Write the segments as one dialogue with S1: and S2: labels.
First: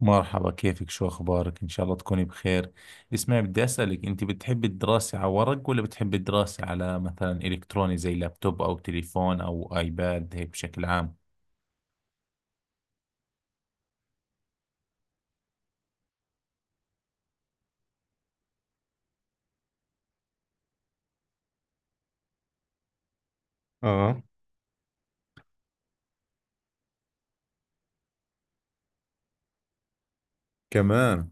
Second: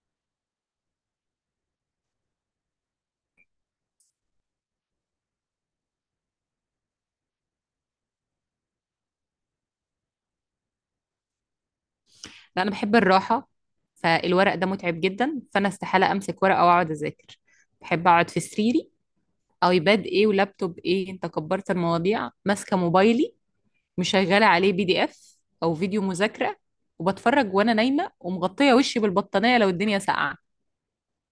S1: مرحبا، كيفك؟ شو أخبارك؟ إن شاء الله تكوني بخير. اسمعي، بدي أسألك، أنت بتحبي الدراسة على ورق ولا بتحبي الدراسة على مثلا إلكتروني زي لابتوب أو تليفون أو آيباد هيك بشكل عام؟
S2: لا، انا بحب الراحه، فالورق ده متعب جدا، فانا استحاله امسك ورقه واقعد اذاكر. بحب اقعد في سريري. ايباد ايه ولابتوب ايه، انت كبرت المواضيع، ماسكه موبايلي مشغله عليه بي دي اف او فيديو مذاكره، وبتفرج وانا نايمه ومغطيه وشي بالبطانيه لو الدنيا ساقعه.
S1: كمان.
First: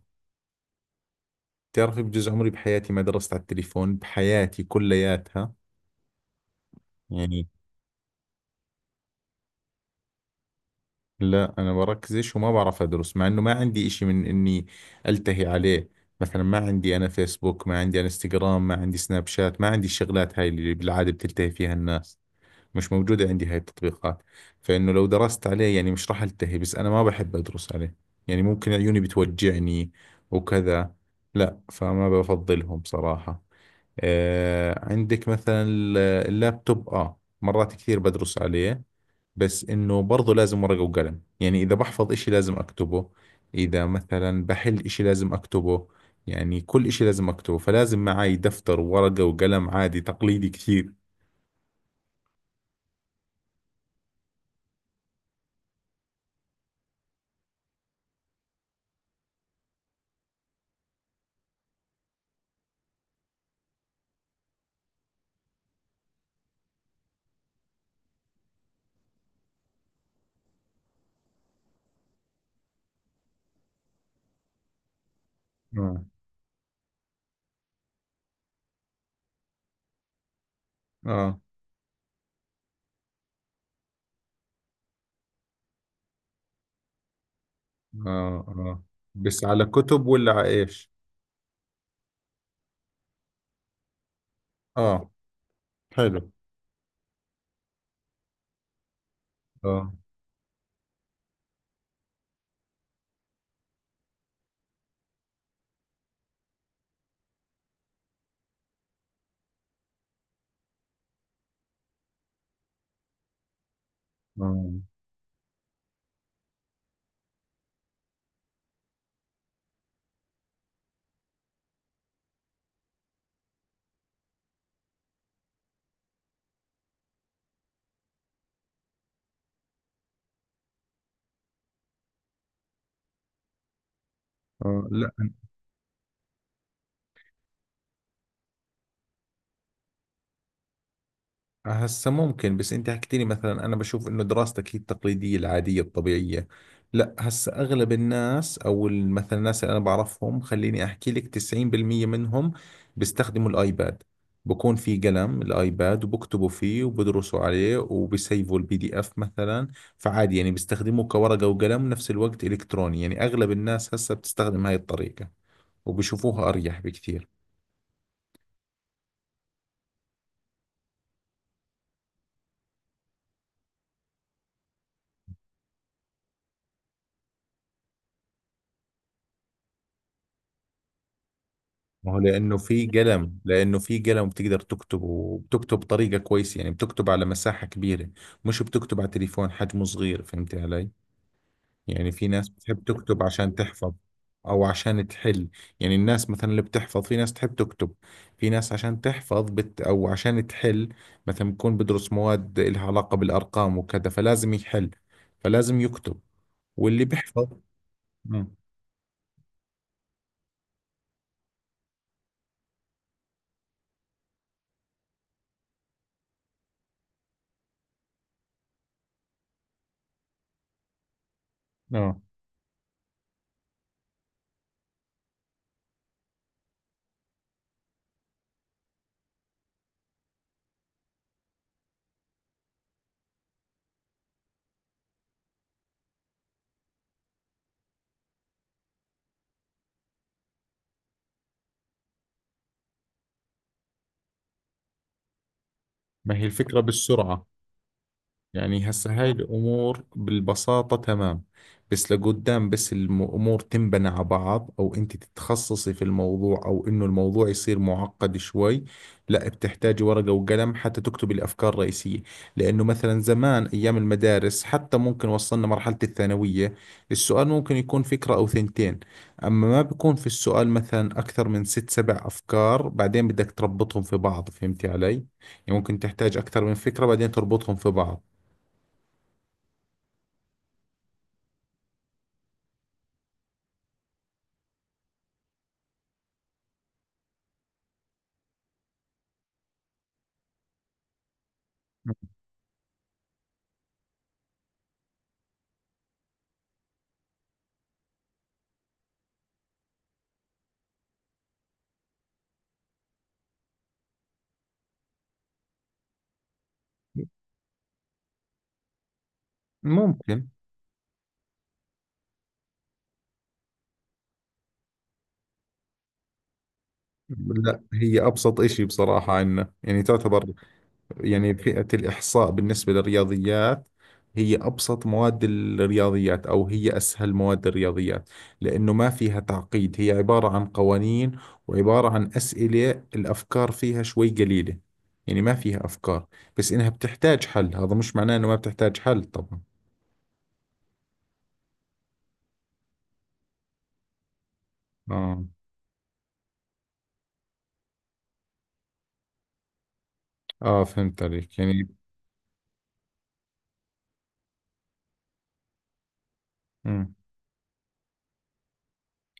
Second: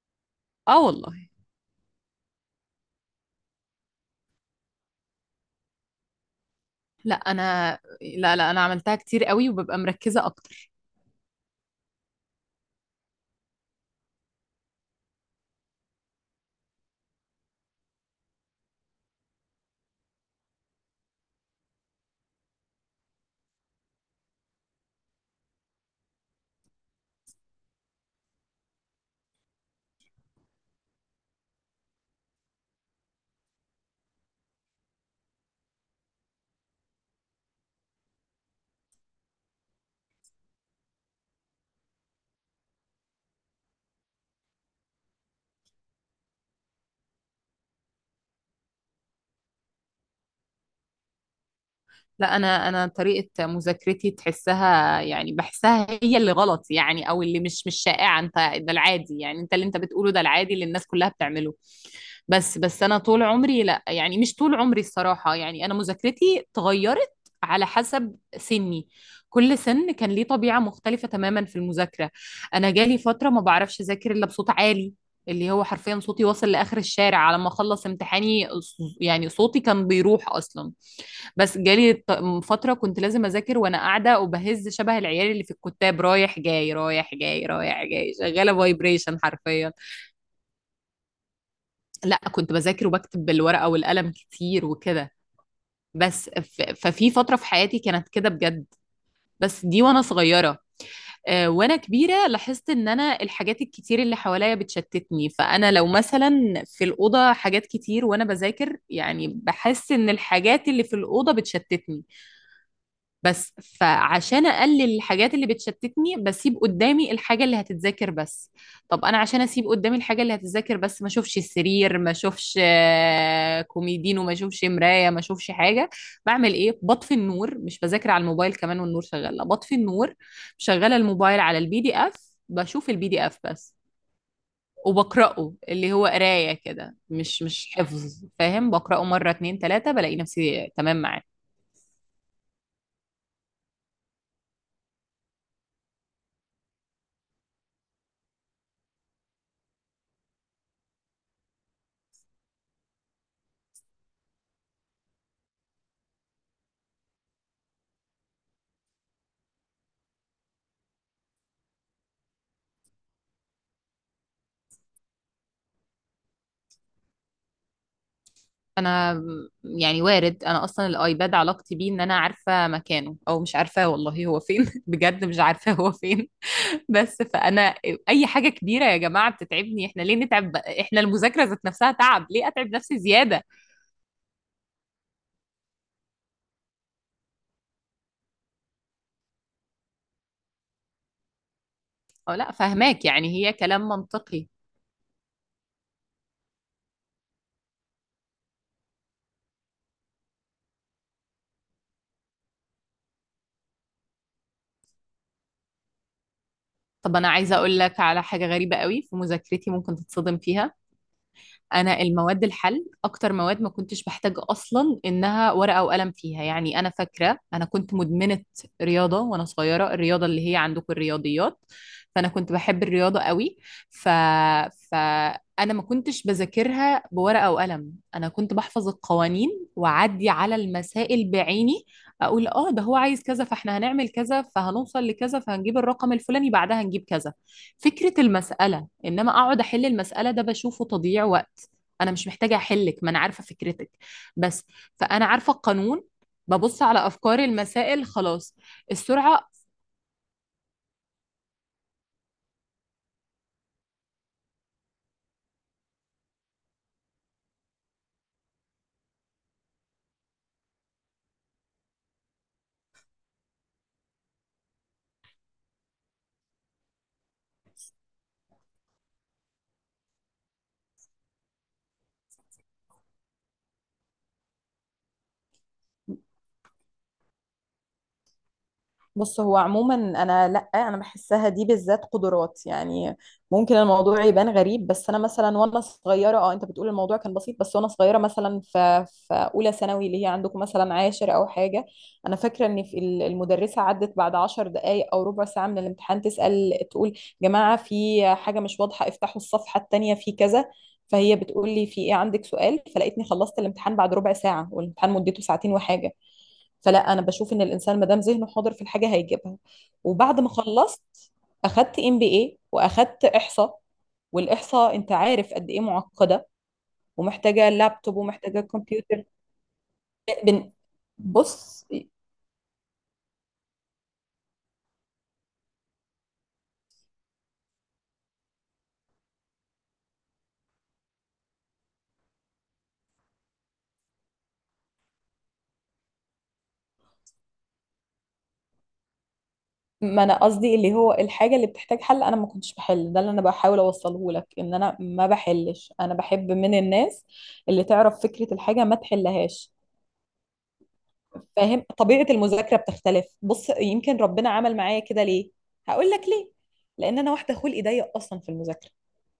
S2: اه والله.
S1: بتعرفي بجوز عمري بحياتي ما درست على التليفون، بحياتي كلياتها
S2: لا
S1: يعني.
S2: انا. لا، لا، انا عملتها كتير قوي وببقى مركزه اكتر.
S1: لا، أنا بركزش وما بعرف أدرس مع إنه ما عندي إشي من إني ألتهي عليه. مثلا ما عندي أنا فيسبوك، ما عندي أنا انستغرام، ما عندي سناب شات، ما عندي الشغلات هاي اللي بالعادة بتلتهي فيها الناس. مش موجودة عندي هاي التطبيقات. فإنه لو درست عليه يعني مش راح ألتهي، بس أنا ما بحب أدرس عليه. يعني ممكن عيوني بتوجعني وكذا. لا، فما بفضلهم بصراحة. آه، عندك مثلا اللابتوب، آه مرات كثير بدرس عليه. بس إنه برضه لازم ورقة وقلم، يعني إذا بحفظ إشي لازم أكتبه، إذا مثلا بحل إشي لازم أكتبه، يعني كل إشي لازم أكتبه. فلازم معي دفتر وورقة وقلم عادي تقليدي كثير.
S2: لا انا، انا طريقه مذاكرتي تحسها يعني بحسها هي اللي غلط، يعني او اللي مش شائعه. انت ده العادي، يعني انت اللي انت بتقوله ده العادي اللي الناس كلها بتعمله. بس انا طول عمري، لا يعني مش طول عمري الصراحه، يعني انا مذاكرتي اتغيرت على حسب سني. كل سن كان ليه طبيعه مختلفه تماما في المذاكره. انا جالي فتره ما بعرفش اذاكر الا بصوت عالي، اللي هو حرفيا
S1: آه،
S2: صوتي واصل لاخر الشارع على ما اخلص امتحاني. يعني صوتي كان بيروح اصلا.
S1: آه.
S2: بس جالي ط- فترة كنت لازم أذاكر وأنا قاعدة وبهز شبه العيال اللي في الكتاب، رايح جاي رايح جاي رايح جاي،
S1: اه،
S2: شغالة
S1: اه.
S2: فايبريشن
S1: بس على
S2: حرفيا.
S1: كتب ولا على ايش؟
S2: لا، كنت بذاكر وبكتب بالورقة والقلم كتير
S1: اه،
S2: وكده. بس
S1: حلو.
S2: ف- ففي فترة في حياتي كانت كده بجد، بس دي
S1: اه.
S2: وأنا صغيرة. وانا كبيره لاحظت ان انا الحاجات الكتير اللي حواليا بتشتتني. فانا لو مثلا في الاوضه حاجات كتير وانا بذاكر، يعني بحس ان الحاجات اللي في الاوضه بتشتتني. بس فعشان
S1: اه.
S2: اقلل الحاجات اللي بتشتتني، بسيب قدامي الحاجه اللي هتتذاكر بس. طب انا عشان اسيب قدامي الحاجه اللي هتتذاكر بس، ما اشوفش السرير، ما اشوفش كوميدين، وما اشوفش مرايه، ما اشوفش حاجه، بعمل ايه؟ بطفي النور. مش بذاكر على الموبايل كمان والنور شغال، لا بطفي النور، شغاله الموبايل على البي دي اف، بشوف البي دي اف بس
S1: آه. لا.
S2: وبقراه. اللي هو قرايه كده، مش حفظ، فاهم؟ بقراه مره اتنين تلاته بلاقي نفسي تمام معاه.
S1: هسه ممكن، بس انت حكيت لي مثلا، انا بشوف انه دراستك هي التقليديه العاديه الطبيعيه. لا، هسه اغلب الناس او مثلا الناس اللي انا بعرفهم، خليني احكي لك 90% منهم بيستخدموا الايباد. بكون في قلم الايباد وبكتبوا فيه وبدرسوا عليه وبيسيفوا البي دي اف مثلا. فعادي يعني بيستخدموه كورقه وقلم نفس الوقت الكتروني، يعني اغلب الناس هسه بتستخدم هاي الطريقه وبشوفوها اريح بكثير.
S2: انا يعني وارد، انا اصلا الايباد علاقتي بيه ان انا عارفه مكانه او مش عارفاه، والله هو فين بجد مش عارفاه هو فين. بس فانا اي حاجه كبيره يا جماعه بتتعبني، احنا ليه نتعب بقى؟ احنا المذاكره ذات نفسها
S1: ما هو
S2: تعب، ليه
S1: لانه
S2: اتعب
S1: في
S2: نفسي
S1: قلم
S2: زياده؟
S1: لانه في قلم بتقدر تكتب وبتكتب بطريقه كويسه، يعني بتكتب على مساحه كبيره، مش بتكتب على تليفون حجمه صغير، فهمتي علي؟ يعني في
S2: او
S1: ناس
S2: لا،
S1: بتحب
S2: فهماك،
S1: تكتب
S2: يعني هي
S1: عشان
S2: كلام
S1: تحفظ
S2: منطقي.
S1: او عشان تحل. يعني الناس مثلا اللي بتحفظ في ناس تحب تكتب، في ناس عشان تحفظ بت او عشان تحل. مثلا بكون بدرس مواد لها علاقه بالارقام وكذا، فلازم يحل، فلازم يكتب. واللي
S2: طب انا
S1: بيحفظ.
S2: عايزه اقول لك على حاجه
S1: مم.
S2: غريبه قوي في مذاكرتي، ممكن تتصدم فيها. انا المواد الحل، اكتر مواد ما كنتش بحتاج اصلا انها ورقه وقلم فيها. يعني انا فاكره انا كنت مدمنه رياضه وانا صغيره، الرياضه اللي هي عندكم الرياضيات.
S1: اه.
S2: فانا كنت بحب الرياضه قوي. ف فانا ما كنتش بذاكرها بورقه وقلم، انا كنت بحفظ القوانين، واعدي على المسائل بعيني، اقول اه ده هو عايز كذا، فاحنا هنعمل كذا، فهنوصل لكذا، فهنجيب الرقم الفلاني، بعدها هنجيب كذا. فكره المساله، انما اقعد احل المساله ده بشوفه تضييع وقت. انا مش محتاجه احلك، ما انا عارفه فكرتك بس، فانا عارفه القانون.
S1: ما هي الفكره
S2: ببص على افكاري
S1: بالسرعه.
S2: المسائل خلاص.
S1: يعني هسه هاي
S2: السرعه.
S1: الأمور بالبساطة تمام، بس لقدام بس الأمور تنبنى على بعض، أو أنت تتخصصي في الموضوع، أو إنه الموضوع يصير معقد شوي، لا بتحتاجي ورقة وقلم حتى تكتبي الأفكار الرئيسية. لأنه مثلا زمان أيام المدارس حتى ممكن وصلنا مرحلة الثانوية، السؤال ممكن يكون فكرة أو ثنتين. أما ما بيكون في السؤال مثلا أكثر من ست سبع أفكار بعدين بدك تربطهم في بعض، فهمتي علي؟ يعني ممكن تحتاج أكثر من فكرة بعدين تربطهم في بعض.
S2: بص هو عموما انا، لا انا بحسها دي بالذات قدرات يعني. ممكن الموضوع يبان غريب، بس انا مثلا وانا صغيره، اه انت بتقول الموضوع كان بسيط، بس وانا صغيره مثلا في اولى ثانوي، اللي هي عندكم مثلا عاشر او حاجه، انا فاكره ان المدرسه عدت بعد 10 دقائق او ربع ساعه من الامتحان تسال، تقول جماعه في حاجه مش واضحه، افتحوا الصفحه التانيه في كذا. فهي بتقول لي في ايه؟ عندك سؤال؟ فلقيتني خلصت الامتحان بعد ربع ساعه، والامتحان مدته ساعتين وحاجه. فلا انا بشوف ان الانسان ما دام ذهنه حاضر في الحاجه هيجيبها. وبعد
S1: ممكن.
S2: ما خلصت اخدت ام بي اي، واخدت احصاء، والاحصاء انت عارف قد ايه معقده ومحتاجه
S1: لا،
S2: لابتوب
S1: هي أبسط
S2: ومحتاجه
S1: إشي
S2: كمبيوتر.
S1: بصراحة عندنا يعني، تعتبر
S2: بن-
S1: يعني فئة
S2: بص،
S1: الإحصاء بالنسبة للرياضيات هي أبسط مواد الرياضيات أو هي أسهل مواد الرياضيات، لأنه ما فيها تعقيد. هي عبارة عن قوانين وعبارة عن أسئلة. الأفكار فيها شوي قليلة، يعني ما فيها أفكار. بس إنها بتحتاج حل، هذا مش معناه إنه ما بتحتاج حل طبعا.
S2: ما انا قصدي اللي هو الحاجه اللي بتحتاج حل انا ما كنتش بحل. ده اللي انا بحاول اوصله لك، ان انا ما
S1: آه.
S2: بحلش، انا بحب من الناس اللي تعرف فكره الحاجه ما تحلهاش.
S1: آه، فهمت عليك
S2: فاهم؟
S1: يعني.
S2: طبيعة المذاكرة بتختلف. بص، يمكن ربنا عمل معايا كده ليه؟ هقول لك ليه.
S1: مم.
S2: لأن أنا واحدة خلقي ضيق أصلا في المذاكرة.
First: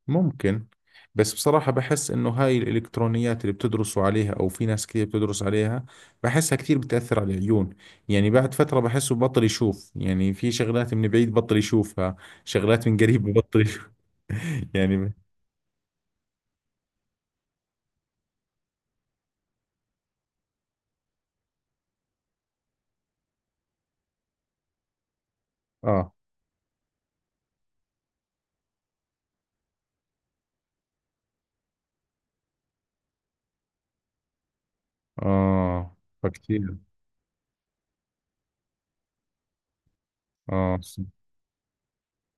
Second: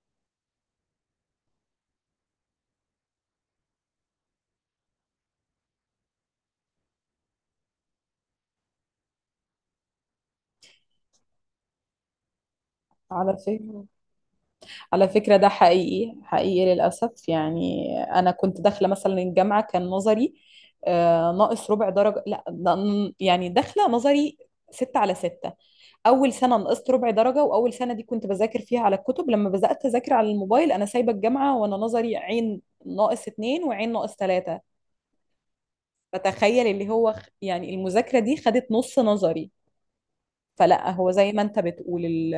S1: ممكن. بس بصراحة بحس إنه هاي الإلكترونيات اللي بتدرسوا عليها أو في ناس كثير بتدرس عليها، بحسها كثير بتأثر على العيون. يعني بعد فترة بحسه بطل يشوف، يعني في شغلات من بعيد بطل يشوفها، شغلات من قريب
S2: على
S1: بطل
S2: فكرة،
S1: يشوف. يعني
S2: على
S1: ب-
S2: فكرة ده حقيقي، حقيقي للأسف. يعني أنا كنت داخلة مثلا الجامعة كان نظري ناقص ربع درجة، لا ده ن- يعني داخلة نظري 6/6.
S1: آه.
S2: أول سنة نقصت ربع درجة، وأول سنة دي كنت بذاكر فيها على الكتب. لما بدأت أذاكر على الموبايل أنا سايبة الجامعة وأنا نظري عين ناقص اتنين وعين ناقص تلاتة.
S1: آه.
S2: فتخيل
S1: فكتير.
S2: اللي هو يعني المذاكرة دي خدت نص نظري.
S1: آه
S2: فلا،
S1: ص-
S2: هو زي ما انت بتقول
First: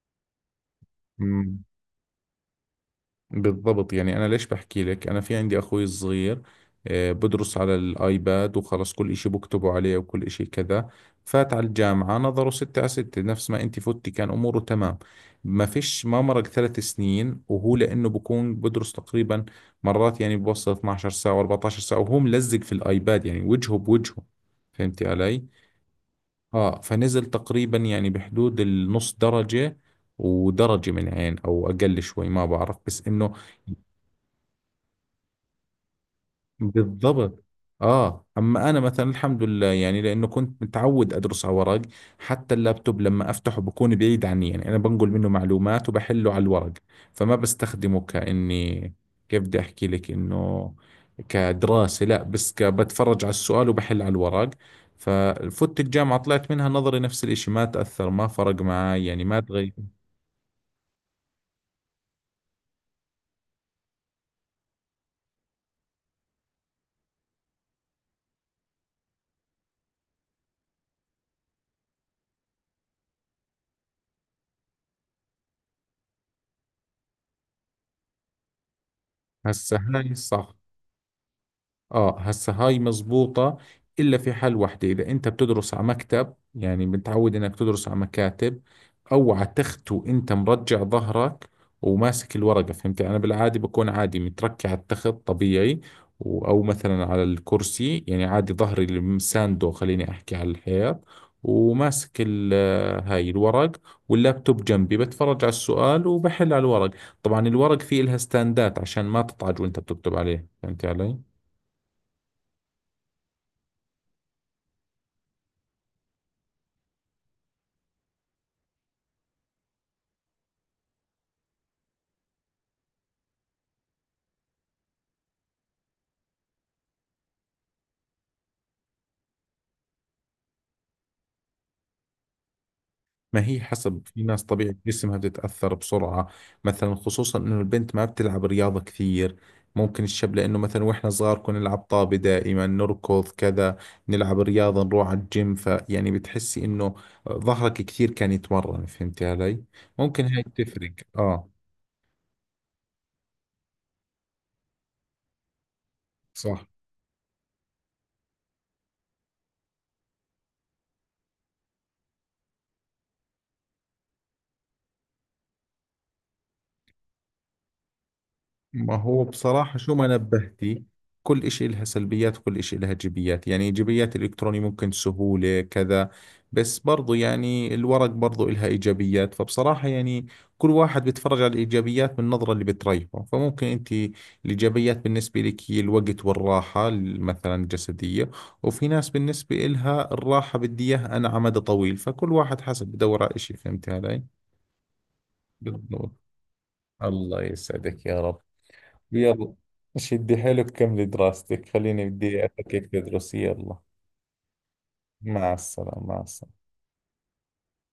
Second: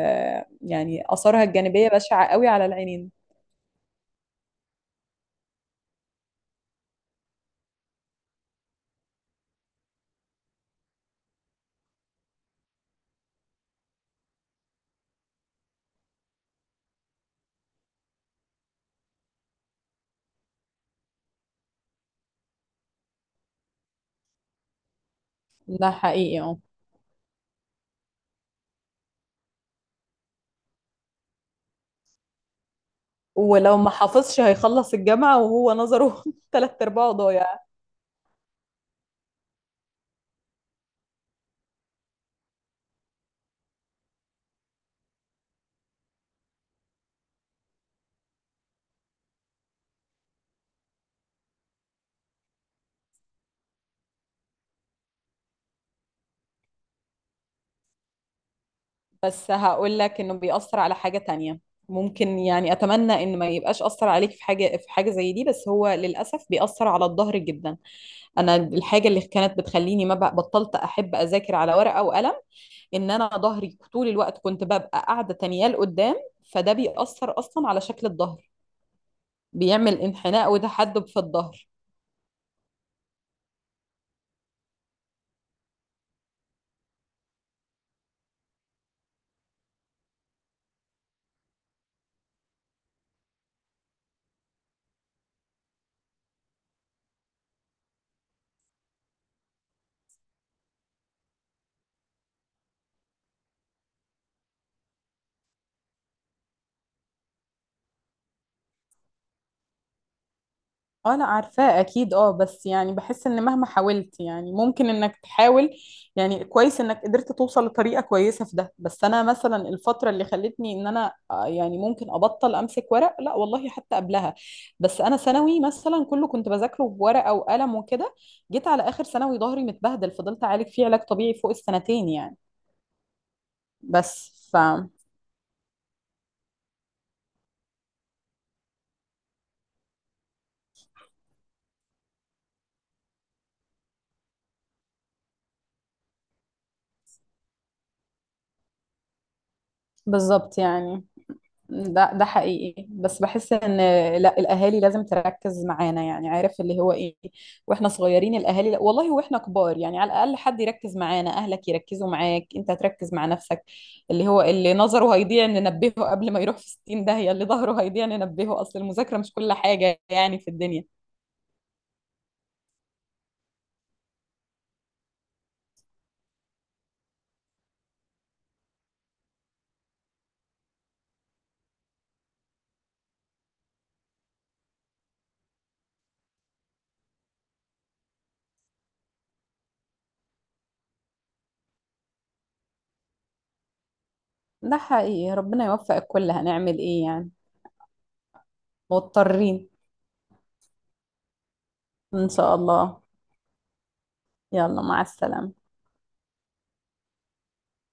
S2: يعني آثارها
S1: مم.
S2: الجانبية بشعة قوي على العينين.
S1: بالضبط. يعني أنا ليش بحكي لك، أنا في عندي أخوي الصغير، آه، بدرس على الآيباد وخلص كل إشي بكتبه عليه وكل إشي كذا. فات على الجامعة نظره ستة على ستة نفس ما أنت فتي، كان أموره تمام، ما فيش. ما مرق ثلاث سنين وهو لأنه بكون بدرس تقريبا مرات يعني بوصل 12 ساعة و14 ساعة وهو ملزق في الآيباد، يعني وجهه بوجهه، فهمتي علي؟
S2: ده حقيقي، اه.
S1: آه، فنزل تقريبا يعني بحدود النص درجة ودرجة من عين، أو أقل شوي ما بعرف، بس إنه
S2: ولو ما حافظش هيخلص الجامعة وهو نظره تلات أرباعه
S1: بالضبط.
S2: ضايع.
S1: اه، اما انا مثلا الحمد لله يعني، لانه كنت متعود ادرس على ورق، حتى اللابتوب لما افتحه بكون بعيد عني، يعني انا بنقل منه معلومات وبحله على الورق، فما بستخدمه كاني، كيف بدي احكي لك انه كدراسة، لا بس بتفرج على السؤال وبحل على الورق. ففوت الجامعة طلعت منها نظري نفس الاشي، ما تأثر، ما فرق معي يعني، ما
S2: بس
S1: تغير.
S2: هقول لك إنه بيأثر على حاجة تانية. ممكن يعني أتمنى إن ما يبقاش أثر عليك في حاجة، في حاجة زي دي، بس هو للأسف بيأثر على الظهر جدا. أنا الحاجة اللي كانت بتخليني ما بطلت أحب أذاكر على ورقة وقلم، ان انا ظهري طول الوقت كنت ببقى قاعده تانية لقدام. فده بيأثر اصلا على شكل الظهر،
S1: هسه
S2: بيعمل
S1: هاي
S2: انحناء
S1: صح.
S2: وتحدب في الظهر.
S1: اه، هسه هاي مزبوطة، الا في حال واحدة اذا انت بتدرس على مكتب، يعني متعود انك تدرس على مكاتب او على تخت وانت مرجع ظهرك وماسك الورقة، فهمت؟ انا بالعادي بكون عادي متركع على التخت طبيعي، او مثلا على الكرسي، يعني عادي ظهري المساندو خليني احكي على الحيط، وماسك هاي الورق، واللابتوب جنبي بتفرج على السؤال وبحل على الورق. طبعا الورق فيه لها ستاندات عشان ما تطعج وانت بتكتب عليه، فهمت
S2: اه
S1: علي؟
S2: انا عارفاه اكيد، اه. بس يعني بحس ان مهما حاولت، يعني ممكن انك تحاول، يعني كويس انك قدرت توصل لطريقه كويسه في ده. بس انا مثلا الفتره اللي خلتني ان انا يعني ممكن ابطل امسك ورق، لا والله حتى قبلها. بس انا ثانوي مثلا كله كنت بذاكره بورقه وقلم وكده، جيت على اخر ثانوي ظهري متبهدل، فضلت اعالج فيه علاج طبيعي فوق السنتين يعني.
S1: ما هي حسب، في
S2: بس
S1: ناس
S2: ف
S1: طبيعة جسمها بتتأثر بسرعة، مثلا خصوصا انه البنت ما بتلعب رياضة كثير. ممكن الشاب لانه مثلا، واحنا صغار كنا نلعب طابة دائما نركض كذا، نلعب رياضة، نروح على الجيم، فيعني بتحسي انه ظهرك كثير كان يتمرن، فهمتي علي؟ ممكن هاي
S2: بالظبط
S1: تفرق.
S2: يعني.
S1: اه.
S2: ده ده حقيقي. بس بحس ان، لا الاهالي لازم تركز معانا، يعني عارف
S1: صح.
S2: اللي هو ايه، واحنا صغيرين الاهالي، لا والله واحنا كبار، يعني على الاقل حد يركز معانا، اهلك يركزوا معاك، انت تركز مع نفسك. اللي هو اللي نظره هيضيع ننبهه قبل ما يروح في 60 داهية، اللي ظهره هيضيع ننبهه، اصل
S1: ما
S2: المذاكرة
S1: هو
S2: مش كل
S1: بصراحة شو
S2: حاجة
S1: ما
S2: يعني في الدنيا.
S1: نبهتي، كل إشي إلها سلبيات وكل إشي إلها إيجابيات، يعني إيجابيات الإلكتروني ممكن سهولة كذا، بس برضو يعني الورق برضو إلها إيجابيات، فبصراحة يعني كل واحد بيتفرج على الإيجابيات من النظرة اللي بتريحه. فممكن أنت الإيجابيات بالنسبة لك هي الوقت والراحة مثلا الجسدية، وفي ناس بالنسبة إلها الراحة بدي إياها أنا على مدى طويل، فكل واحد حسب بدور على إشي، فهمت علي؟
S2: ده حقيقي، ربنا يوفق
S1: بالضبط.
S2: الكل، هنعمل ايه يعني؟
S1: الله يسعدك يا رب. يلا،
S2: مضطرين.
S1: شدي حيلك، كملي دراستك، خليني
S2: ان
S1: بدي
S2: شاء
S1: أفكك
S2: الله.
S1: تدرسي. يلا،
S2: يلا، مع
S1: مع
S2: السلامة.
S1: السلامة، مع السلامة.